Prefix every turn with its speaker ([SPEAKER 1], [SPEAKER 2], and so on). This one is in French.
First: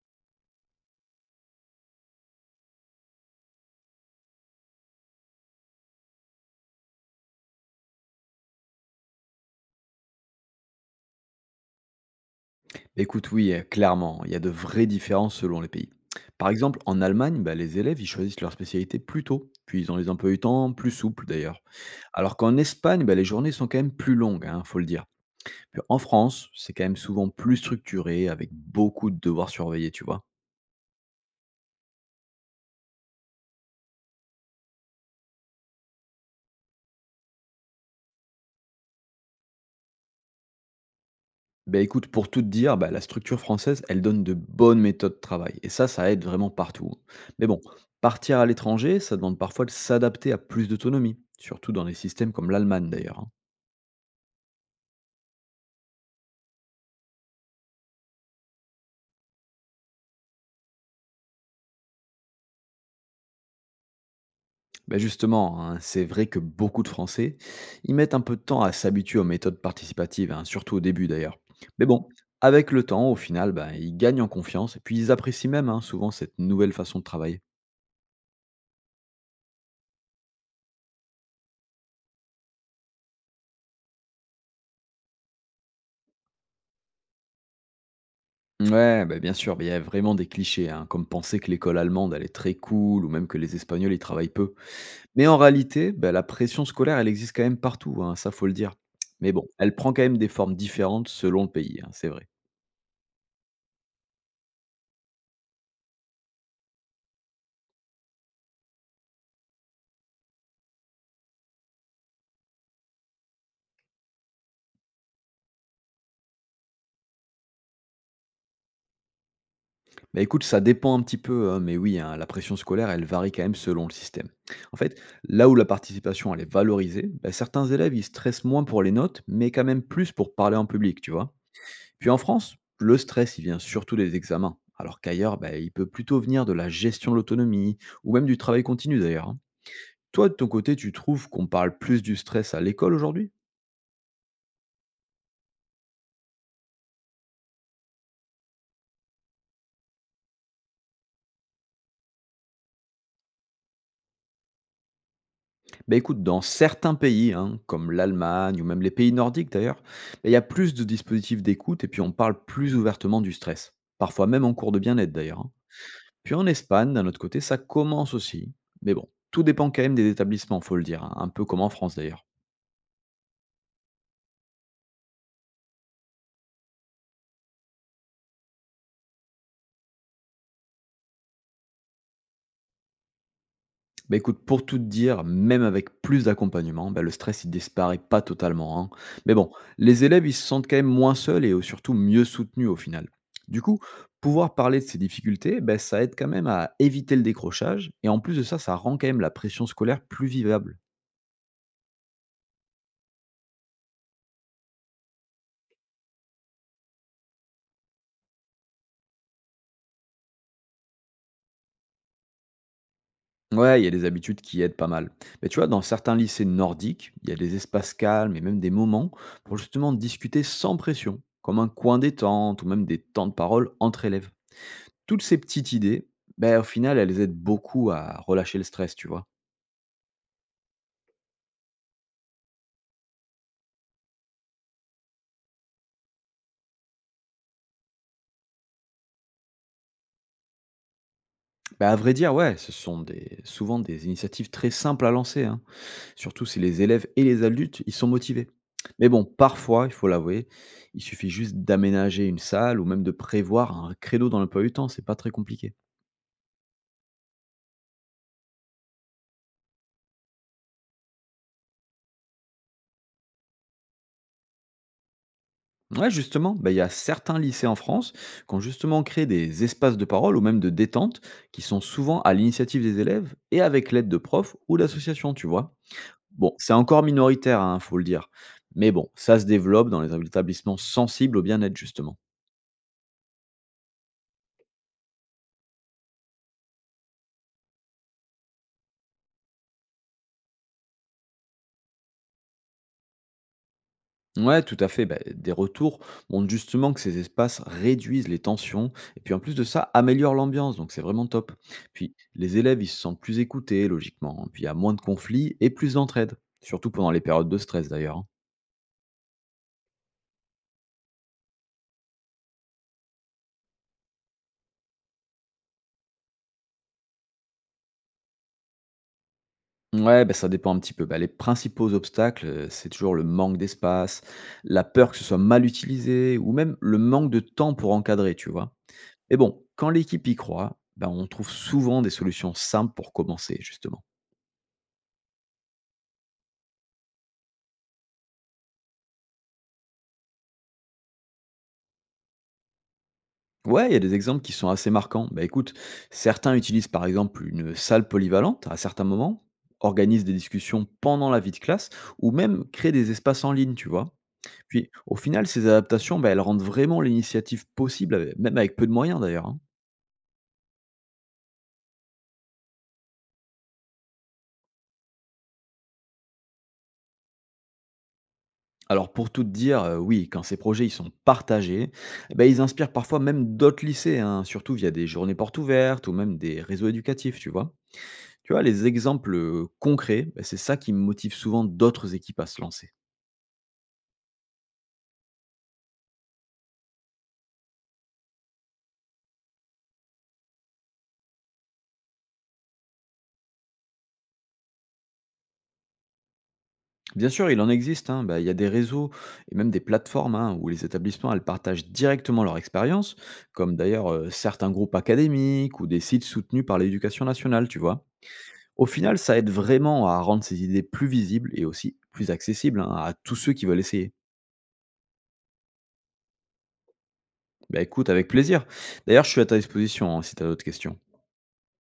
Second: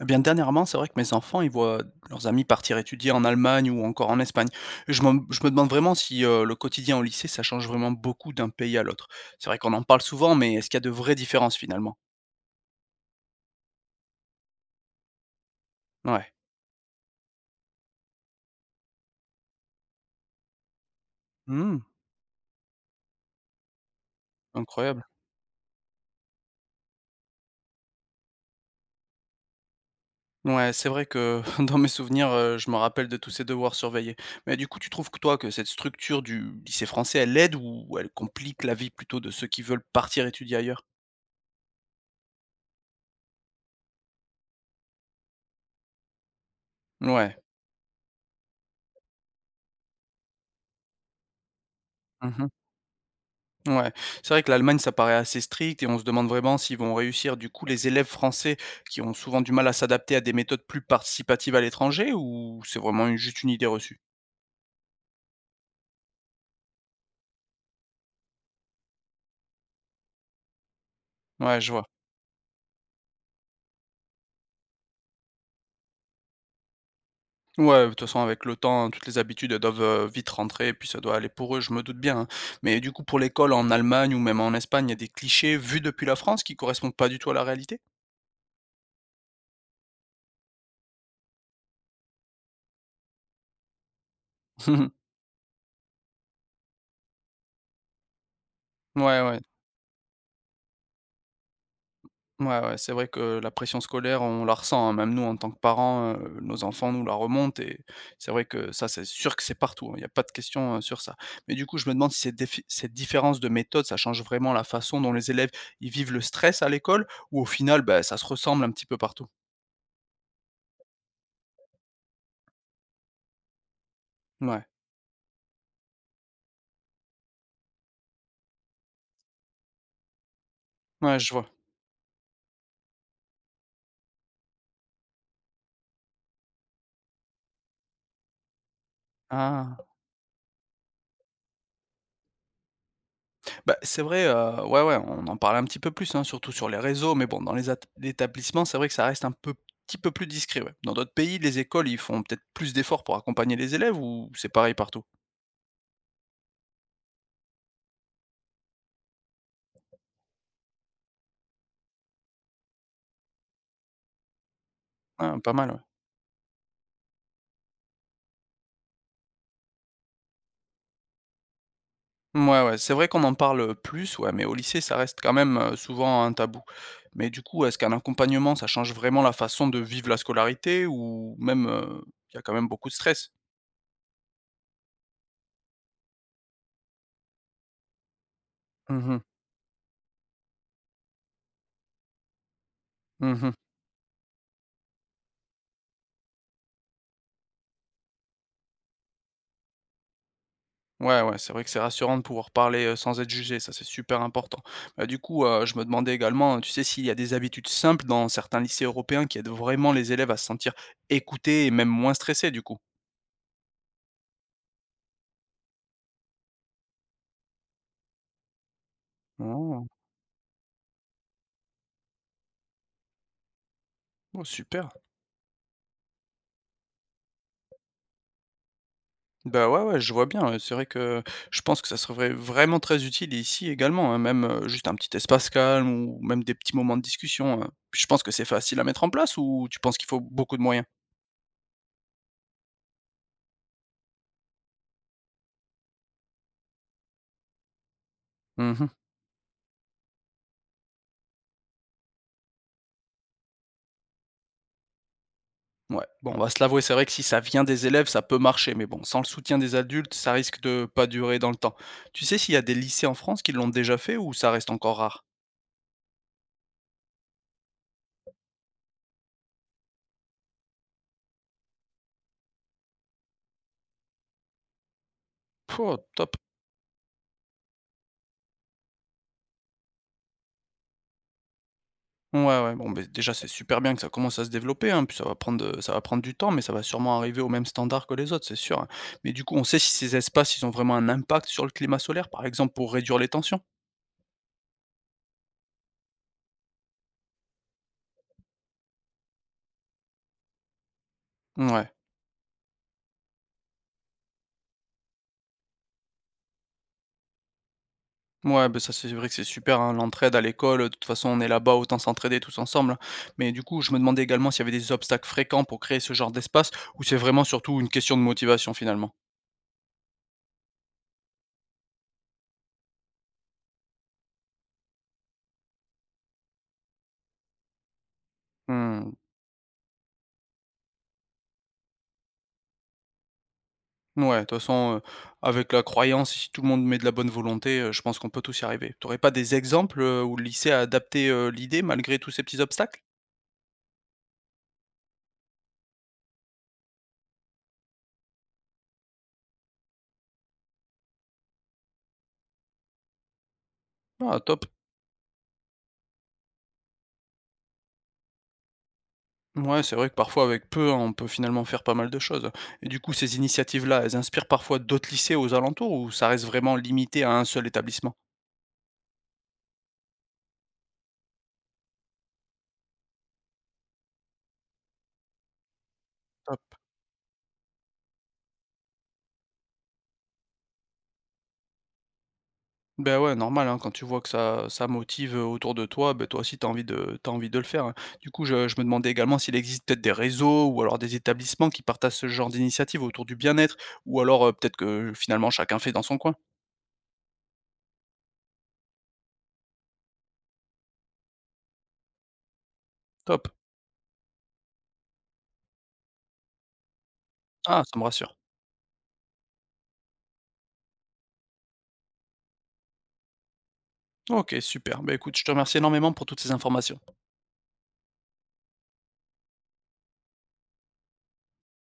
[SPEAKER 1] Eh bien, dernièrement, c'est vrai que mes enfants, ils voient leurs amis partir étudier en Allemagne ou encore en Espagne. Je me demande vraiment si le quotidien au lycée, ça change vraiment beaucoup d'un pays à l'autre. C'est vrai qu'on en parle souvent, mais est-ce qu'il y a de vraies différences finalement?
[SPEAKER 2] Écoute, oui, clairement, il y a de vraies différences selon les pays.
[SPEAKER 1] Ouais.
[SPEAKER 2] Par exemple, en Allemagne, bah, les élèves, ils choisissent leur spécialité plus tôt, puis ils ont les emplois du temps plus souples d'ailleurs.
[SPEAKER 1] Hmm,
[SPEAKER 2] Alors qu'en Espagne, bah, les journées sont quand même plus longues, hein, faut le
[SPEAKER 1] incroyable.
[SPEAKER 2] dire. Puis en France, c'est quand même souvent plus structuré, avec beaucoup de devoirs surveillés, tu vois?
[SPEAKER 1] Ouais, c'est vrai que dans mes souvenirs, je me rappelle de tous ces devoirs surveillés. Mais du coup, tu trouves que toi, que cette structure du lycée français, elle aide ou elle complique la vie plutôt de ceux qui veulent partir étudier ailleurs?
[SPEAKER 2] Bah, écoute, pour tout te dire, bah, la structure française, elle donne de bonnes méthodes de travail et ça aide vraiment partout, hein.
[SPEAKER 1] Ouais.
[SPEAKER 2] Mais bon, partir à l'étranger, ça demande parfois de s'adapter à plus d'autonomie, surtout dans des systèmes comme l'Allemagne d'ailleurs, hein.
[SPEAKER 1] Ouais, c'est vrai que l'Allemagne, ça paraît assez strict et on se demande vraiment s'ils vont réussir. Du coup, les élèves français qui ont souvent du mal à s'adapter à des méthodes plus participatives à l'étranger ou c'est vraiment juste une idée reçue?
[SPEAKER 2] Ben justement, hein, c'est vrai que beaucoup de Français, y mettent un peu de temps à s'habituer aux méthodes participatives, hein, surtout au début d'ailleurs.
[SPEAKER 1] Ouais, je vois.
[SPEAKER 2] Mais bon, avec le temps, au final, bah, ils gagnent en confiance et puis ils apprécient même, hein, souvent cette nouvelle façon de travailler.
[SPEAKER 1] Ouais, de toute façon, avec le temps, hein, toutes les habitudes elles doivent vite rentrer et puis ça doit aller pour eux, je me doute bien, hein. Mais du coup, pour l'école en Allemagne ou même en Espagne, il y a des clichés vus depuis la France qui correspondent pas du tout à la réalité.
[SPEAKER 2] Ouais, bah bien sûr, mais il y a vraiment des clichés, hein, comme penser que l'école allemande, elle est très cool, ou même que les Espagnols, ils travaillent peu. Mais en réalité, bah, la pression scolaire, elle existe quand même partout, hein, ça faut le dire.
[SPEAKER 1] Ouais,
[SPEAKER 2] Mais
[SPEAKER 1] ouais.
[SPEAKER 2] bon, elle prend quand même des formes différentes selon le pays, hein, c'est vrai.
[SPEAKER 1] Ouais, ouais, c'est vrai que la pression scolaire, on la ressent, hein, même nous en tant que parents, nos enfants nous la remontent et c'est vrai que ça, c'est sûr que c'est partout, hein, il n'y a pas de question, sur ça. Mais du coup, je me demande si cette différence de méthode, ça change vraiment la façon dont les élèves, ils vivent le stress à l'école? Ou au final, bah, ça se ressemble un petit peu partout?
[SPEAKER 2] Bah, écoute, ça dépend un petit peu, hein, mais oui, hein, la pression scolaire, elle varie quand même selon le système.
[SPEAKER 1] Ouais,
[SPEAKER 2] En fait, là où la participation, elle est valorisée, bah, certains élèves, ils stressent moins pour les notes, mais quand même plus pour parler en public, tu
[SPEAKER 1] ouais, je
[SPEAKER 2] vois.
[SPEAKER 1] vois.
[SPEAKER 2] Puis en France, le stress, il vient surtout des examens, alors qu'ailleurs, bah, il peut plutôt venir de la gestion de l'autonomie, ou même du travail continu d'ailleurs, hein.
[SPEAKER 1] Ah!
[SPEAKER 2] Toi, de ton côté, tu trouves qu'on parle plus du stress à l'école aujourd'hui?
[SPEAKER 1] Bah, c'est vrai, ouais, ouais, on en parle un petit peu plus, hein, surtout sur les réseaux, mais bon, dans les at établissements, c'est vrai que ça reste un peu petit peu plus discret, ouais. Dans d'autres pays, les écoles, ils font peut-être plus d'efforts pour accompagner les élèves ou c'est pareil partout?
[SPEAKER 2] Bah, écoute, dans certains pays, hein, comme l'Allemagne ou même les pays nordiques d'ailleurs, bah, il y a plus de dispositifs d'écoute et puis on parle plus ouvertement du stress. Parfois même en cours de bien-être
[SPEAKER 1] Ah,
[SPEAKER 2] d'ailleurs, hein.
[SPEAKER 1] pas mal, ouais.
[SPEAKER 2] Puis en Espagne, d'un autre côté, ça commence aussi. Mais bon, tout dépend quand même des établissements, faut le dire, hein, un peu comme en France d'ailleurs.
[SPEAKER 1] Mouais, ouais, c'est vrai qu'on en parle, plus, ouais, mais au lycée, ça reste quand même, souvent un tabou. Mais du coup, est-ce qu'un accompagnement, ça change vraiment la façon de vivre la scolarité ou même, il y a quand même beaucoup de stress?
[SPEAKER 2] Bah écoute, pour tout te dire, même avec plus d'accompagnement, bah le stress il disparaît pas totalement, hein.
[SPEAKER 1] Mmh mh.
[SPEAKER 2] Mais bon, les élèves ils se sentent quand même moins seuls et surtout mieux soutenus au final.
[SPEAKER 1] Mmh.
[SPEAKER 2] Du coup, pouvoir parler de ces difficultés, bah, ça aide quand même à éviter le décrochage et en plus de ça, ça rend quand même la pression scolaire plus vivable.
[SPEAKER 1] Ouais, ouais, c'est vrai que c'est rassurant de pouvoir parler, sans être jugé, ça, c'est super important. Du coup, je me demandais également, tu sais, s'il y a des habitudes simples dans certains lycées européens qui aident vraiment les élèves à se sentir écoutés et même moins stressés, du coup?
[SPEAKER 2] Ouais, il y a des habitudes qui aident pas mal. Mais tu vois, dans certains lycées nordiques, il y a des espaces calmes et même des moments pour
[SPEAKER 1] Oh!
[SPEAKER 2] justement discuter sans pression, comme un coin détente ou même des temps de parole entre élèves.
[SPEAKER 1] Oh, super.
[SPEAKER 2] Toutes ces petites idées, ben au final, elles aident beaucoup à relâcher le stress, tu vois?
[SPEAKER 1] Bah, ouais, ouais, je vois bien, c'est vrai que je pense que ça serait vraiment très utile ici également, hein, même, juste un petit espace calme ou même des petits moments de discussion. Je pense que c'est facile à mettre en place ou tu penses qu'il faut beaucoup de moyens?
[SPEAKER 2] Ben à vrai dire, ouais, ce sont des souvent des initiatives très simples à lancer, hein, surtout si les élèves et les adultes, ils sont motivés.
[SPEAKER 1] Mmh.
[SPEAKER 2] Mais bon, parfois, il faut l'avouer, il suffit juste d'aménager une salle ou même de prévoir un créneau dans l'emploi du temps, c'est pas très compliqué.
[SPEAKER 1] Ouais, bon, on va se l'avouer, c'est vrai que si ça vient des élèves, ça peut marcher, mais bon, sans le soutien des adultes, ça risque de pas durer dans le temps. Tu sais s'il y a des lycées en France qui l'ont déjà fait ou ça reste encore rare?
[SPEAKER 2] Ouais, justement, bah, il y a certains lycées en France qui ont justement créé des espaces de parole ou même de détente qui sont souvent à l'initiative des élèves et avec l'aide de profs ou d'associations, tu vois?
[SPEAKER 1] Oh, top.
[SPEAKER 2] Bon, c'est encore minoritaire, hein, faut le dire. Mais bon, ça se développe dans les établissements sensibles au bien-être, justement.
[SPEAKER 1] Ouais, ouais, bon, ben, déjà, c'est super bien que ça commence à se développer, hein, puis ça va prendre du temps, mais ça va sûrement arriver au même standard que les autres, c'est sûr, hein. Mais du coup, on sait si ces espaces, ils ont vraiment un impact sur le climat solaire, par exemple, pour réduire les tensions?
[SPEAKER 2] Ouais, tout à fait. Bah, des retours montrent justement que ces espaces réduisent les tensions et puis en plus de ça, améliorent l'ambiance. Donc c'est vraiment top.
[SPEAKER 1] Ouais.
[SPEAKER 2] Puis les élèves, ils se sentent plus écoutés, logiquement, hein. Puis il y a moins de conflits et plus d'entraide. Surtout pendant les périodes de stress, d'ailleurs, hein.
[SPEAKER 1] Ouais, ben ça, c'est vrai que c'est super, hein, l'entraide à l'école, de toute façon, on est là-bas, autant s'entraider tous ensemble. Mais du coup, je me demandais également s'il y avait des obstacles fréquents pour créer ce genre d'espace, ou c'est vraiment surtout une question de motivation finalement.
[SPEAKER 2] Ouais, bah, ça dépend un petit peu. Bah, les principaux obstacles, c'est toujours le manque d'espace, la peur que ce soit mal utilisé ou même le manque de temps pour encadrer, tu vois.
[SPEAKER 1] Hmm.
[SPEAKER 2] Mais bon, quand l'équipe y croit, ben, on trouve souvent des solutions simples pour commencer, justement.
[SPEAKER 1] Ouais, de toute façon, avec la croyance, si tout le monde met de la bonne volonté, je pense qu'on peut tous y arriver. T'aurais pas des exemples où le lycée a adapté l'idée malgré tous ces petits obstacles?
[SPEAKER 2] Ouais, il y a des exemples qui sont assez marquants. Bah écoute, certains utilisent par exemple une salle polyvalente à certains moments, organisent des discussions pendant la vie de classe, ou même créent des espaces en ligne, tu vois.
[SPEAKER 1] Ah, top.
[SPEAKER 2] Puis au final, ces adaptations, bah, elles rendent vraiment l'initiative possible, même avec peu de moyens d'ailleurs, hein.
[SPEAKER 1] Ouais, c'est vrai que parfois avec peu, hein, on peut finalement faire pas mal de choses. Et du coup, ces initiatives-là, elles inspirent parfois d'autres lycées aux alentours ou ça reste vraiment limité à un seul établissement?
[SPEAKER 2] Alors pour tout te dire, oui, quand ces projets ils sont partagés, bah, ils inspirent parfois même d'autres lycées, hein, surtout via des journées portes ouvertes ou même des
[SPEAKER 1] Hop.
[SPEAKER 2] réseaux éducatifs, tu vois. Tu vois, les exemples concrets, bah, c'est ça qui motive souvent d'autres équipes à se lancer.
[SPEAKER 1] Ben ouais, normal, hein, quand tu vois que ça motive autour de toi, ben toi aussi t'as envie de le faire, hein. Du coup, je me demandais également s'il existe peut-être des réseaux ou alors des établissements qui partagent ce genre d'initiative autour du bien-être, ou alors peut-être que finalement chacun fait dans son coin.
[SPEAKER 2] Bien sûr, il en existe, hein. Bah, il y a des réseaux et même des plateformes, hein, où les établissements elles partagent directement leur expérience,
[SPEAKER 1] Top.
[SPEAKER 2] comme d'ailleurs certains groupes académiques ou des sites soutenus par l'éducation nationale, tu
[SPEAKER 1] Ah, ça me
[SPEAKER 2] vois.
[SPEAKER 1] rassure.
[SPEAKER 2] Au final, ça aide vraiment à rendre ces idées plus visibles et aussi plus accessibles, hein, à tous ceux qui veulent essayer.
[SPEAKER 1] Ok, super. Ben écoute, je te remercie énormément pour toutes ces informations.
[SPEAKER 2] Bah écoute, avec plaisir. D'ailleurs, je suis à ta disposition, hein, si tu as d'autres questions.